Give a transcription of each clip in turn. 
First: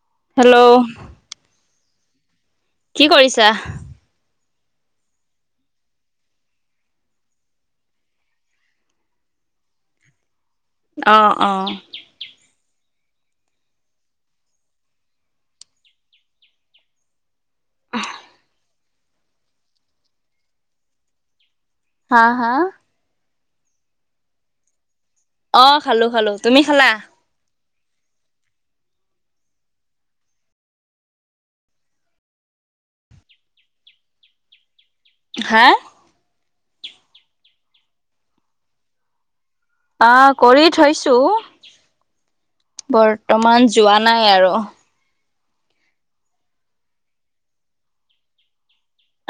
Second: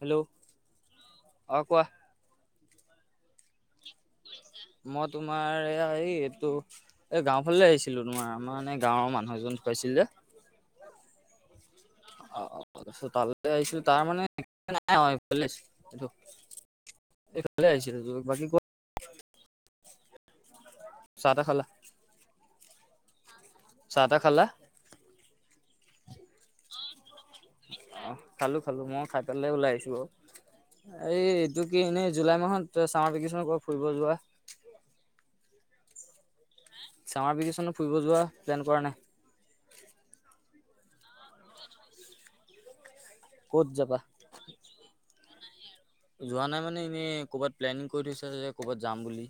Hello. Hello কোৱা? কি কৰিছা? মই তোমাৰ এয়া এই এইটো এ গাও ফালে আহিছিলো। তোমাৰ মই মানে গাঁওৰ মানুহ এজন ঢুকাইছিল। ছিল যে। অ অ। তালে আহছিলো তাৰ মানে নাই আৱ। এইফালে আহিছিল ত বাকী ক। চাহঁ তাহ খালা হা হা? চাহ তাহ খালা অ খালো খালো তুমি খালা- অ খালো খালো মই খাই পেলাই ওলাই আহিছো। এই এইটো কি এনেই জুলাই মাহত চামাৰ ভেকেশন কহ ফুৰিব যোৱা। হা। চামাৰ ভেকেশ্যনত ফুৰিব যোৱা প্লেন কৰা নাই আহ কৰি থৈছো। ক'ত বৰ্তমান যাবা যোৱা নাই আৰু যোৱা নাই মানে এনেই ক'ৰবাত প্লেনিং কৰি থৈছে যে ক'ৰবাত যাম বুলি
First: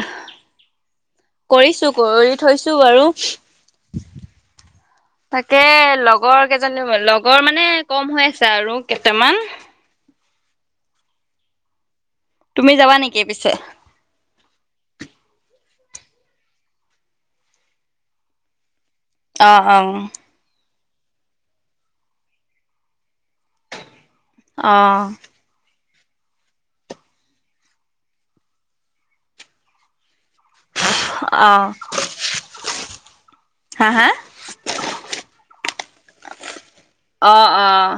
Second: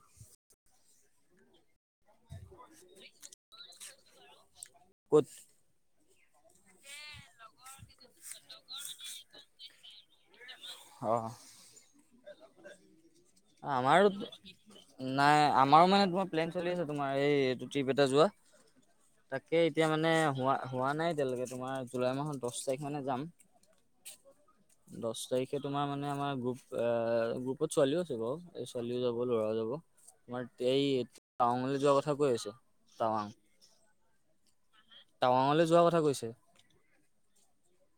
কৰিছো কৰি থৈছো বাৰু ক'ত তাকে লগ লগৰ কেইজনী লগৰ মানে কম হৈ আছে আৰু কেইটামান অ তুমি যাবা নেকি পিছে? আমাৰো নাই আমাৰো মানে তোমাৰ প্লেন চলি আছে তোমাৰ এই এইটো ট্ৰিপ এটা যোৱা তাকে অ', এতিয়া অ'। মানে হোৱা হোৱা নাই এতিয়ালৈকে তোমাৰ জুলাই মাহৰ দহ তাৰিখ মানে যাম অহঁ দহ তাৰিখে তোমাৰ মানে আমাৰ গ্ৰুপ আহ গ্ৰুপত ছোৱালীও আছে বাৰু এই ছোৱালীও যাব ল'ৰাও যাব তোমাৰ এই টাৱাংলৈ যোৱা কথা কৈ আছে টাৱাং হা হা? টাৱাংলৈ যোৱা কথা কৈছে। অহঁ অহঁ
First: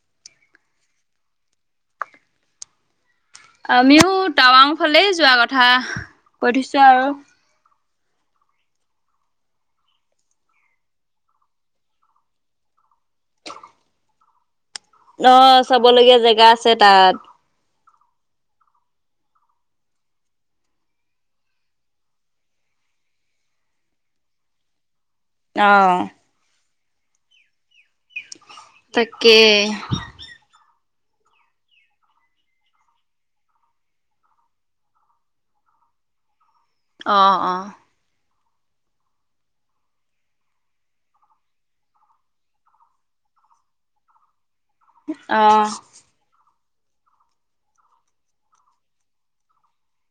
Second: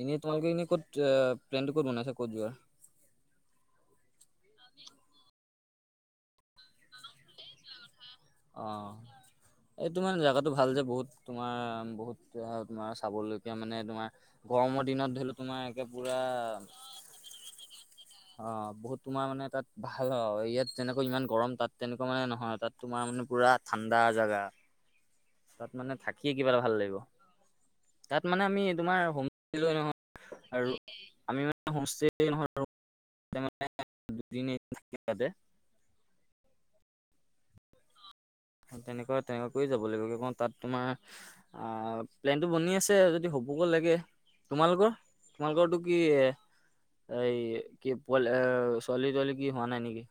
এনেই তোমালোকে এনে ক'ত প্লেনটো ক'ত বনাইছা ক'ত যোৱা আমিও টাৱাং ফালে যোৱা কথা কৈ থিছোঁ আৰু অহঁ এইটো মানে জেগাটো ভাল যে বহুত তোমাৰ বহুত তোমাৰ চাবলৈকীয়া মানে তোমাৰ গৰমৰ দিনত ধৰিলো তোমাৰ অ', একে চাবলগীয়া পুৰা জেগা আছে তাত। অ বহুত তোমাৰ মানে তাত ভাল ইয়াত তেনেকুৱা ইমান গৰম তাত তেনেকুৱা মানে নহয় তাত তোমাৰ মানে পুৰা ঠাণ্ডা জেগা তাত মানে অ'। থাকিয়ে কিবা এটা ভাল লাগিব তাত মানে আমি তোমাৰ হোম তাকে ল নহ আৰু আমি হোম এতিয়া মানে দুদিন থাকিবা যে [inaudible] অহ অহ তেনেকুৱা তেনেকুৱা কৰি যাব লাগিব কওঁ তাত তোমাৰ আহ প্লেনটো বনি আছে যদি কব লাগে তোমালোকৰ অ', তোমালোকৰটো কি এ এই কি পল চলি তলি কি হোৱা নাই নেকি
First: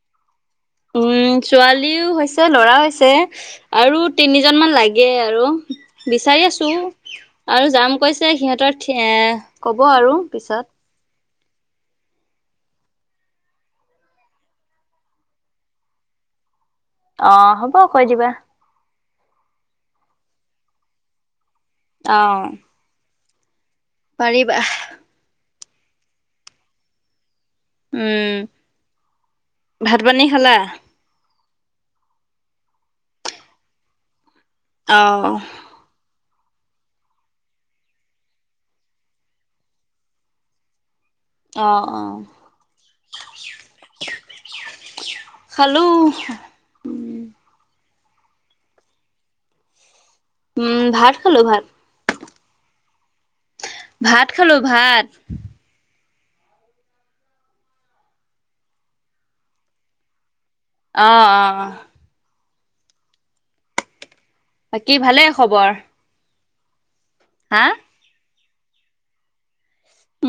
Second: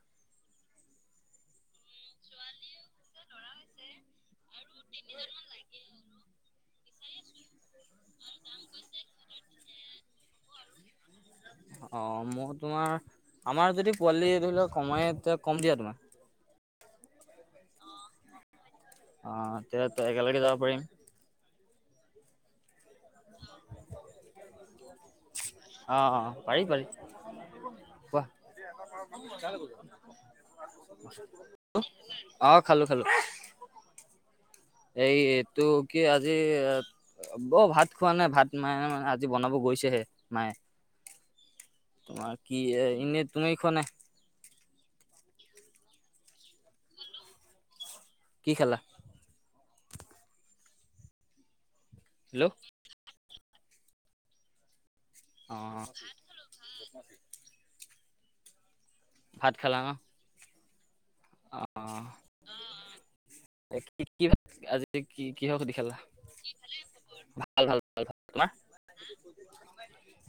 উম ছোৱালীও হৈছে ল'ৰা হৈছে আৰু তিনি কেইজনমান লাগে আৰু বিচাৰি আছো আৰু যাম কৈছে সিহঁতৰ এ কব আৰু পিছত অহ, মও তোমাৰ আমাৰ যদি পোৱালি ধৰি লওক কমাই তেতিয়া কম দিয়া তোমাক অহ, হব কৈ দিবা অহ, তেতিয়া একেলগে যাব পাৰিম। আ-ও পাৰিবা। আ', - অ', পাৰি - পাৰি। ৱাহ উম, ভাত পানী খালা? অ', খালো -খালো এই অ'। তোৰ কি আজি অহ ভাত খোৱা নাই ভাত মায়ে মানে আজি বনাব গৈছেহে মায়ে অ', অ', তোমাৰ কি এনেই তুমি খোৱা নাই? হ্ল' উম কি খালা? উম, ভাত খালো ভাত। হেল্ল', ভাত খালো ভাত। অ [unintelligible] ভাত খালা নহ। অহ- অহ বাকী ভালেই খবৰ? [unintelligible] হা? ভাল ভাল ভাল ভাল তোমাৰ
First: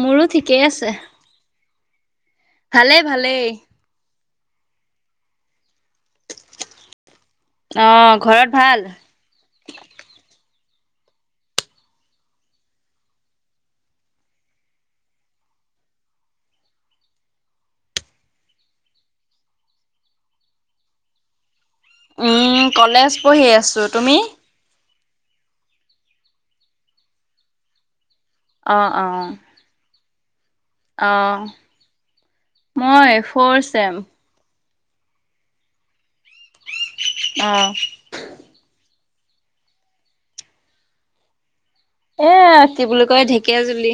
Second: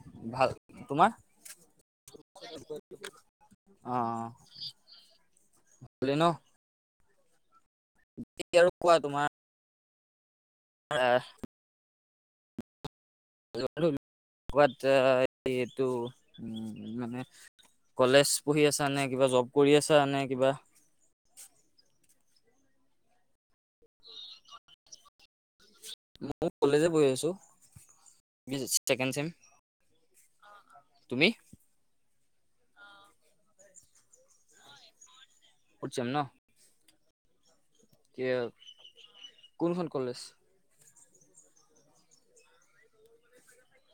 মোৰো ঠিকেই আছে। ভালেই ভালেই। [unintelligible] অহ অহ, ঘৰত ভাল? আহ [unintelligible] তু মানে [unintelligible] কলেজ পঢ়ি আছা নে কিবা জব কৰি আছা নে কিবা? উম, কলেজ পঢ়ি আছো তুমি? মইও কলেজে পঢ়ি আছোঁ। অহ -অহ - তুমি অহ। মই ফৰ চেম। ফৰট চেম নহ? অহ। কিয়? এহ কি বুলি কয় ঢেকীয়াজুলি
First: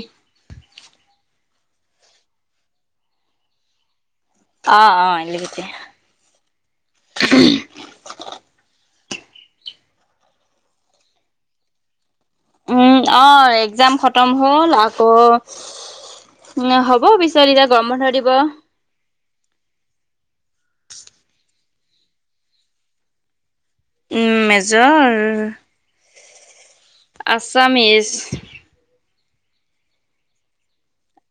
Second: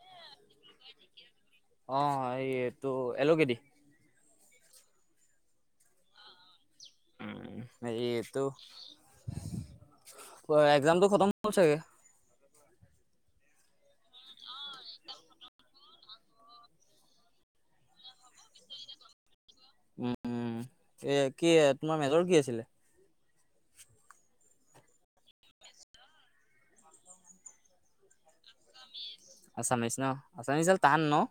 অহ, এইটো এলোগেদি অহ- অহ এলগটিয়া। উম, এয়েটো। একজামটো খতম হল চাগে? উম, অহ একজাম খতম হ'ল আকৌ উম, হ'ব পিছত এতিয়া গৰম বন্ধ দিব। উম, এ কি তোমাৰ মেজৰ কি আছিলে? উম, মেজৰ আছামিছ। আছামিছ নহ আছামিজেৰ তান নহ?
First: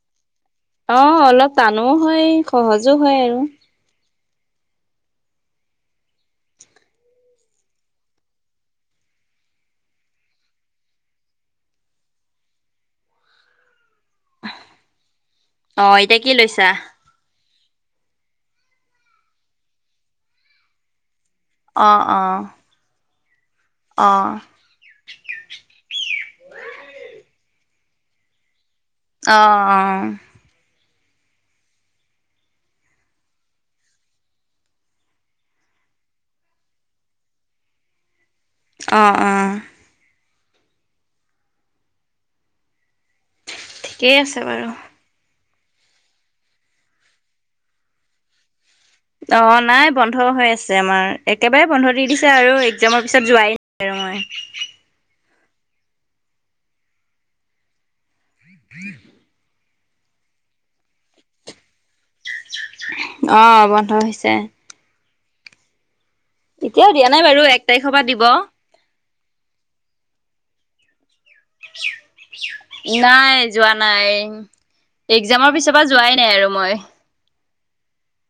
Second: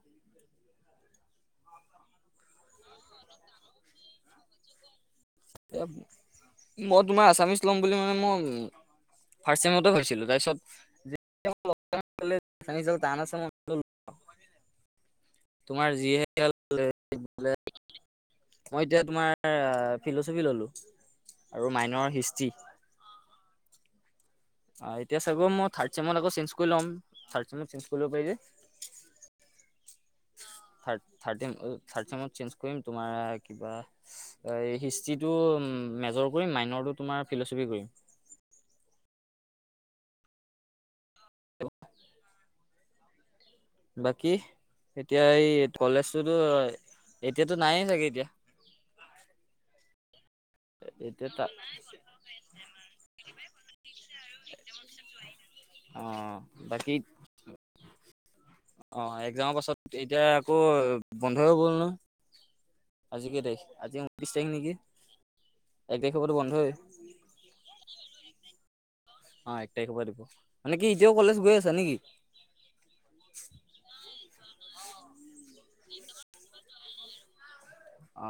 অহ, অলপ টানো হয় সহজো হয় আৰু। মই তোমাৰ আছামিচ লম বুলি মানে মই ফাষ্ট চেমতে ভাবিছিলোঁ তাৰপিছত আমি চল তানা চ ম [unintelligible] তোমাৰ অ' এতিয়া কি যিহে লৈছা? মই এতিয়া তোমাৰ ফিলচফি ললোঁ আৰু মাইনৰ হিষ্টি অহঁ অ এতিয়া চাগে মই থাৰ্ড চেমত আকৌ চেঞ্জ কৰি ল'ম থাৰ্ড চেমত চেঞ্জ কৰি লব পাৰি যে অহ অহ থাৰ্ড থাৰ্ড চেমত চেঞ্জ কৰিম তোমাৰ কিবা হিষ্টিতো মেজৰ মেজৰ কৰিম মাইনৰটো তোমাৰ ফিলচফি কৰিম। অহ অহ ঠিকেই বাকী আছে বাৰু। এতিয়া এই কলেজতোতো এতিয়াতো নাইে চাগে এতিয়া অ নাই বন্ধ হৈ আছে এতিয়া আমাৰ একেবাৰে বন্ধ দি দিছে আৰু একজামৰ পিছত যোৱাই নাই আৰু হয়। অ বাকী অ একজামৰ পাছত এতিয়া আকৌ বন্ধ হৈ গ'ল নহঁ। আজি অ কেই তাৰিখ বন্ধ আজি হৈছে ঊনত্ৰিশ তাৰিখ নেকি। এক তাৰিখৰ পৰাতো বন্ধই এতিয়াও দিয়া নাই বাৰু এক তাৰিখৰ পৰা দিব অ একতাৰিখৰ পৰা দিব মানে কি এতিয়াও কলেজ গৈ আছা নেকি নাই যোৱা নাই একজামৰ পিছৰ পৰা যোৱাই নাই আৰু মই অ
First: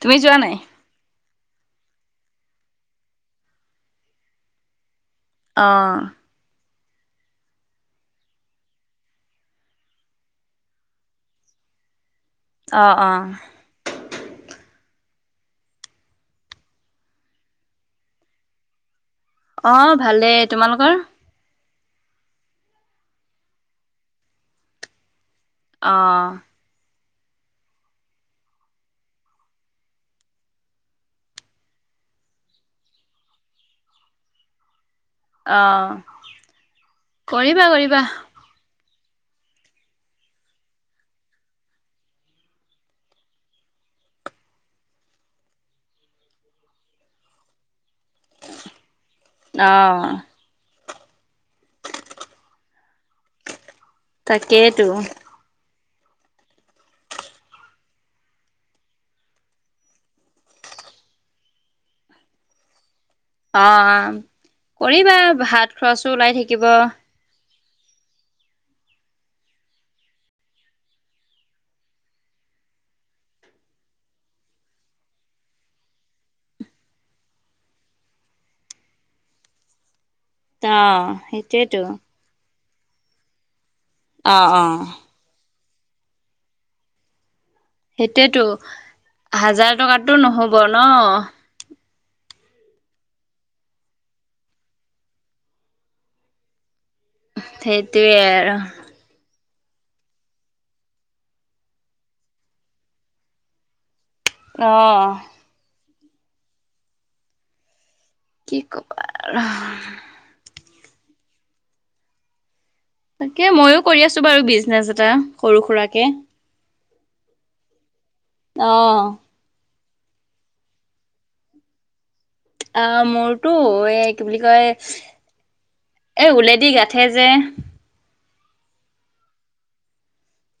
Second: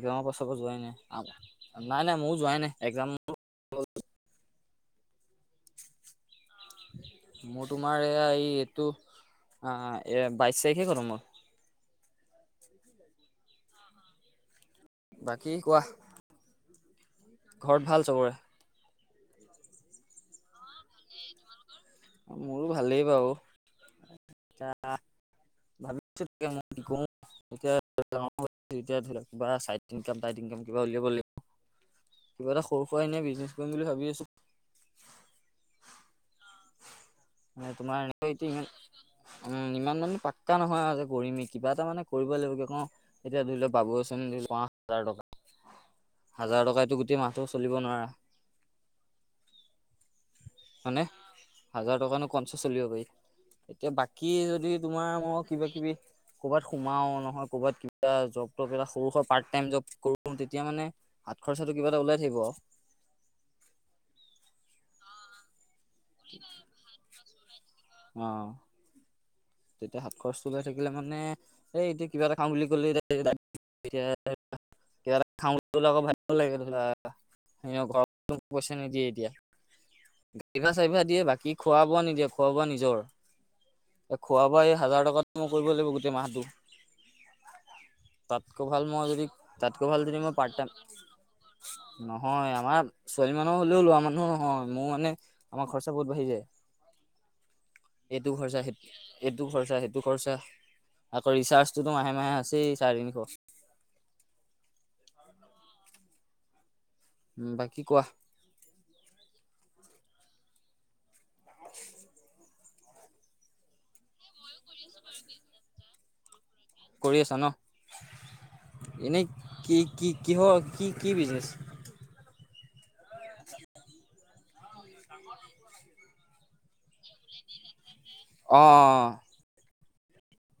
তুমি যোৱা পাছৰ নাই পৰা যোৱাই নাই। নাই নাই মইও যোৱাই এহ নাই একজাম অহ মোৰ তোমাৰ এইয়া এই এইটো এ বাইশ তাৰিখে খতম হল অহ অহ বাকী কোৱা। ঘৰত ভাল চবৰে অ ভালেই তোমালোকৰ মোৰো ভালেই বাৰু অ ভি [unintelligible] এতিয়া, এতিয়া কিবা চাইট কাম কিবা উলিয়াব লাগিব। কিবা এটা সৰু সুৰা এনে বিজনেছ কৰিম বুলি ভাবি আছোঁ। অ কৰিবা মানে তোমাৰ কৰিবা। এনেকৈ এতিয়া ইমান উম ইমান মান পাত এনেকুৱা নহয় আৰু যে কৰিমে কিবা এটা মানে কৰিব লাগিব এতিয়া ধৰি লওক বাবু আঁচনি পোৱা হাজাৰ টকা হাজাৰ টকাতো গোটেই মাহটো চলিব নোৱাৰা। অহ হয়নে হাজাৰ টকানো কঞ্চা চলিব পাৰি এতিয়া বাকী যদি তাকেইতো তোমাৰ মোক ক'বাত সোমাও নহয় ক'বাত কিবা জব টব এটা সৰুকে পাৰ্ট টাইম জব এটা কৰো তেতিয়া মানে হাঁত খৰচটাতো কিবা এটা ওলাই থাকিব। অহঁ কৰিবা ভাত খৰচো ওলাই থাকিব। অঁহ তেতিয়া হাত খৰচটো ওলাই থাকিলে মানে এই এতিয়া কিবা এটা খাম বুলি কলে এতিয়া কিবা এটা খাম বুলি কলে আকৌ ভাবিব লাগে ধৰা ঘৰতো পইচা নিদিয়ে এতিয়া অ দিয়ে বাকী খোৱা সেইটোৱেতো বোৱা নিদিয়ে খোৱা বোৱা নিজৰ এই অ খোৱা বোৱা অ এই হাজাৰ টকাত মই কৰিব লাগিব গোটেই মাহটো। সেইটোয়েতো তাতকৈ ভাল মই যদি হাজাৰ তাতকৈ ভাল টকাটো যদি মই পাৰ্ট নহব টাইম নহঁ। নহয় আমাৰ ছোৱালী মানুহ হলেও লোৱা মানুহো নহয় মোৰ মানে আমাৰ খৰচা বহুত বাঢ়ি যায়। সেইটোৱে এইটো আৰু। খৰচা সেই এইটো খৰচা সেইটো খৰচা আকৌ ৰিচাৰ্জটোতো মাহে মাহে আছেই চাৰে তিনিশ। অহঁ। বাকী কোৱা। কি কবা আৰু। [inaudible] তাকে মইয়ো কৰি আছো বাৰু বিজনেছ এটা সৰু সুৰাকে কৰি আছা নহঁ, অ এনেই কি কি কিহৰ কি কি বিজনেছ অ মোৰটো এই কি বুলি কয় এ উলেদি গোঠে যে অহঁ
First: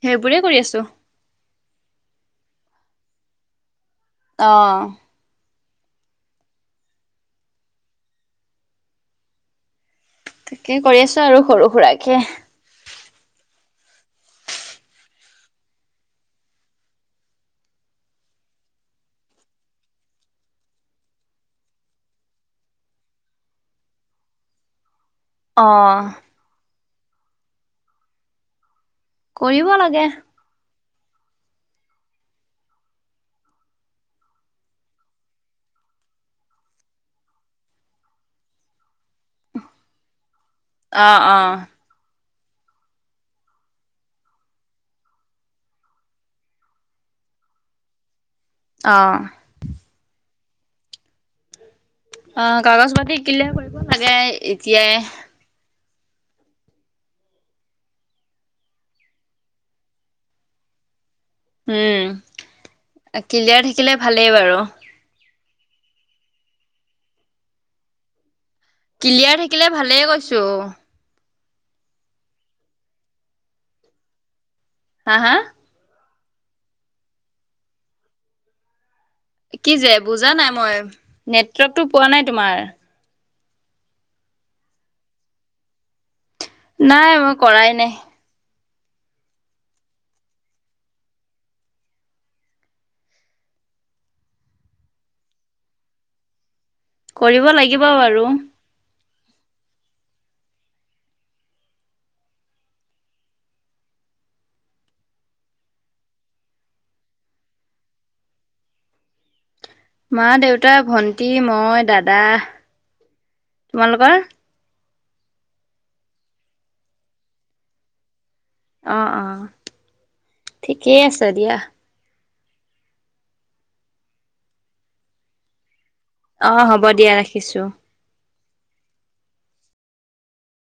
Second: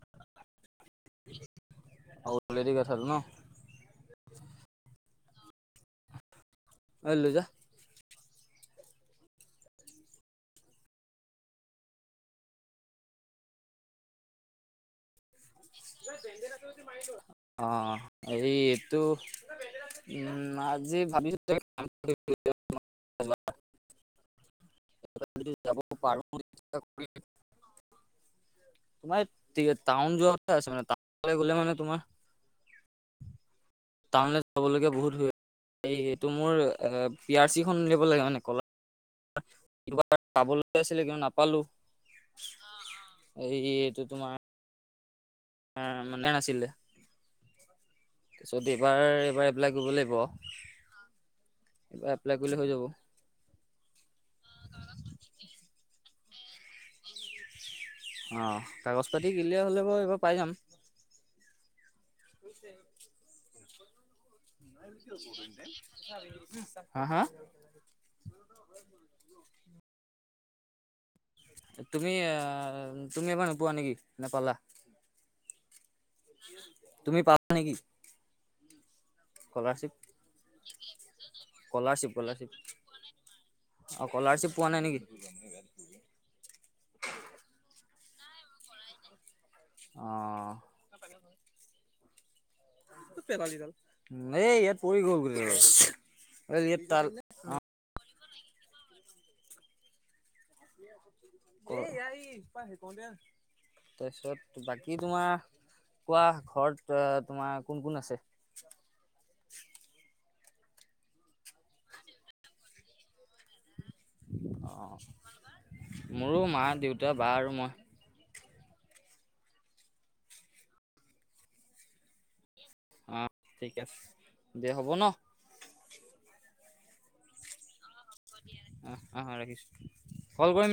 সেইবোৰে কৰি আছোঁ। আৰু ওলেদি গোথা টো নহঁ অঁ। লৈ যা। তাকেই কৰি আছো আৰু সৰু সুৰাকে। অঁ এই এইটো- উম আজি ভাবিছোঁ [unintelligible] অ যাব পাৰ [unintelligible] তোমাৰ কৰিব লাগে টাউন যোৱা কথা আছে মানে টাউনলে গ'লে মানে তোমাৰ- টাউনলৈ যাবলগীয়া বহুত হৈ- এই এইটো মোৰ পি আৰ চিখন উলিয়াব লাগে মানে কলা- কিবা পাবলৈ আছিলে অ কিন্তু অ নাপালো। এই এইটো তোমাৰ- মানে নাছিলে তাৰপিছত অ এইবাৰ এইবাৰ এপ্লাই কৰিব লাগিব। ব। অঁ কাগজ পাতি ক্লিয়াৰ কৰিব লাগে এতিয়াই। অঁ কাগজ পাতি ক্লিয়াৰ হ'লে বাৰু এইবাৰ পায় যাম। উম ক্লিয়াৰ থাকিলে ভালেই বাৰু। হাঁ হাঁ? ক্লিয়াৰ থাকিলে ভালেই কৈছোঁ। তুমি আহ তুমি এবাৰ নোপোৱা নেকি নেপালা? হা হা? তুমি পাবা নেকি। কি স্কলাৰশ্বিপ যে বুজা নাই মই নেটৱৰ্কতটো স্কলাৰশ্বিপ পোৱা নাই স্কলাৰশ্বিপ তোমাৰ। স্কলাৰশ্বিপ পোৱা নাই নেকি? নাই মই কৰাই নাই। অঁ। ন ইয়াত পৰি গ'ল গোটেইকেইডাল। কৰিব লাগিব বাৰু। তাৰপিছত বাকী তোমাৰ- কোৱা ঘৰত তোমাৰ কোন কোন আছে? [unintelligible] মা, দেউতা, ভন্টি, মই, দাদা, তোমালোকৰ? অঁ মোৰো মা, দেউতা, বা আৰু মই। অঁ অঁ ঠিকেই আছে দিয়া। অ ঠিক আছে দিয়া হ'ব ন। অঁ হ'ব দিয়া ৰাখিছো। আহ আহ ৰাখিছো কল কৰিম দি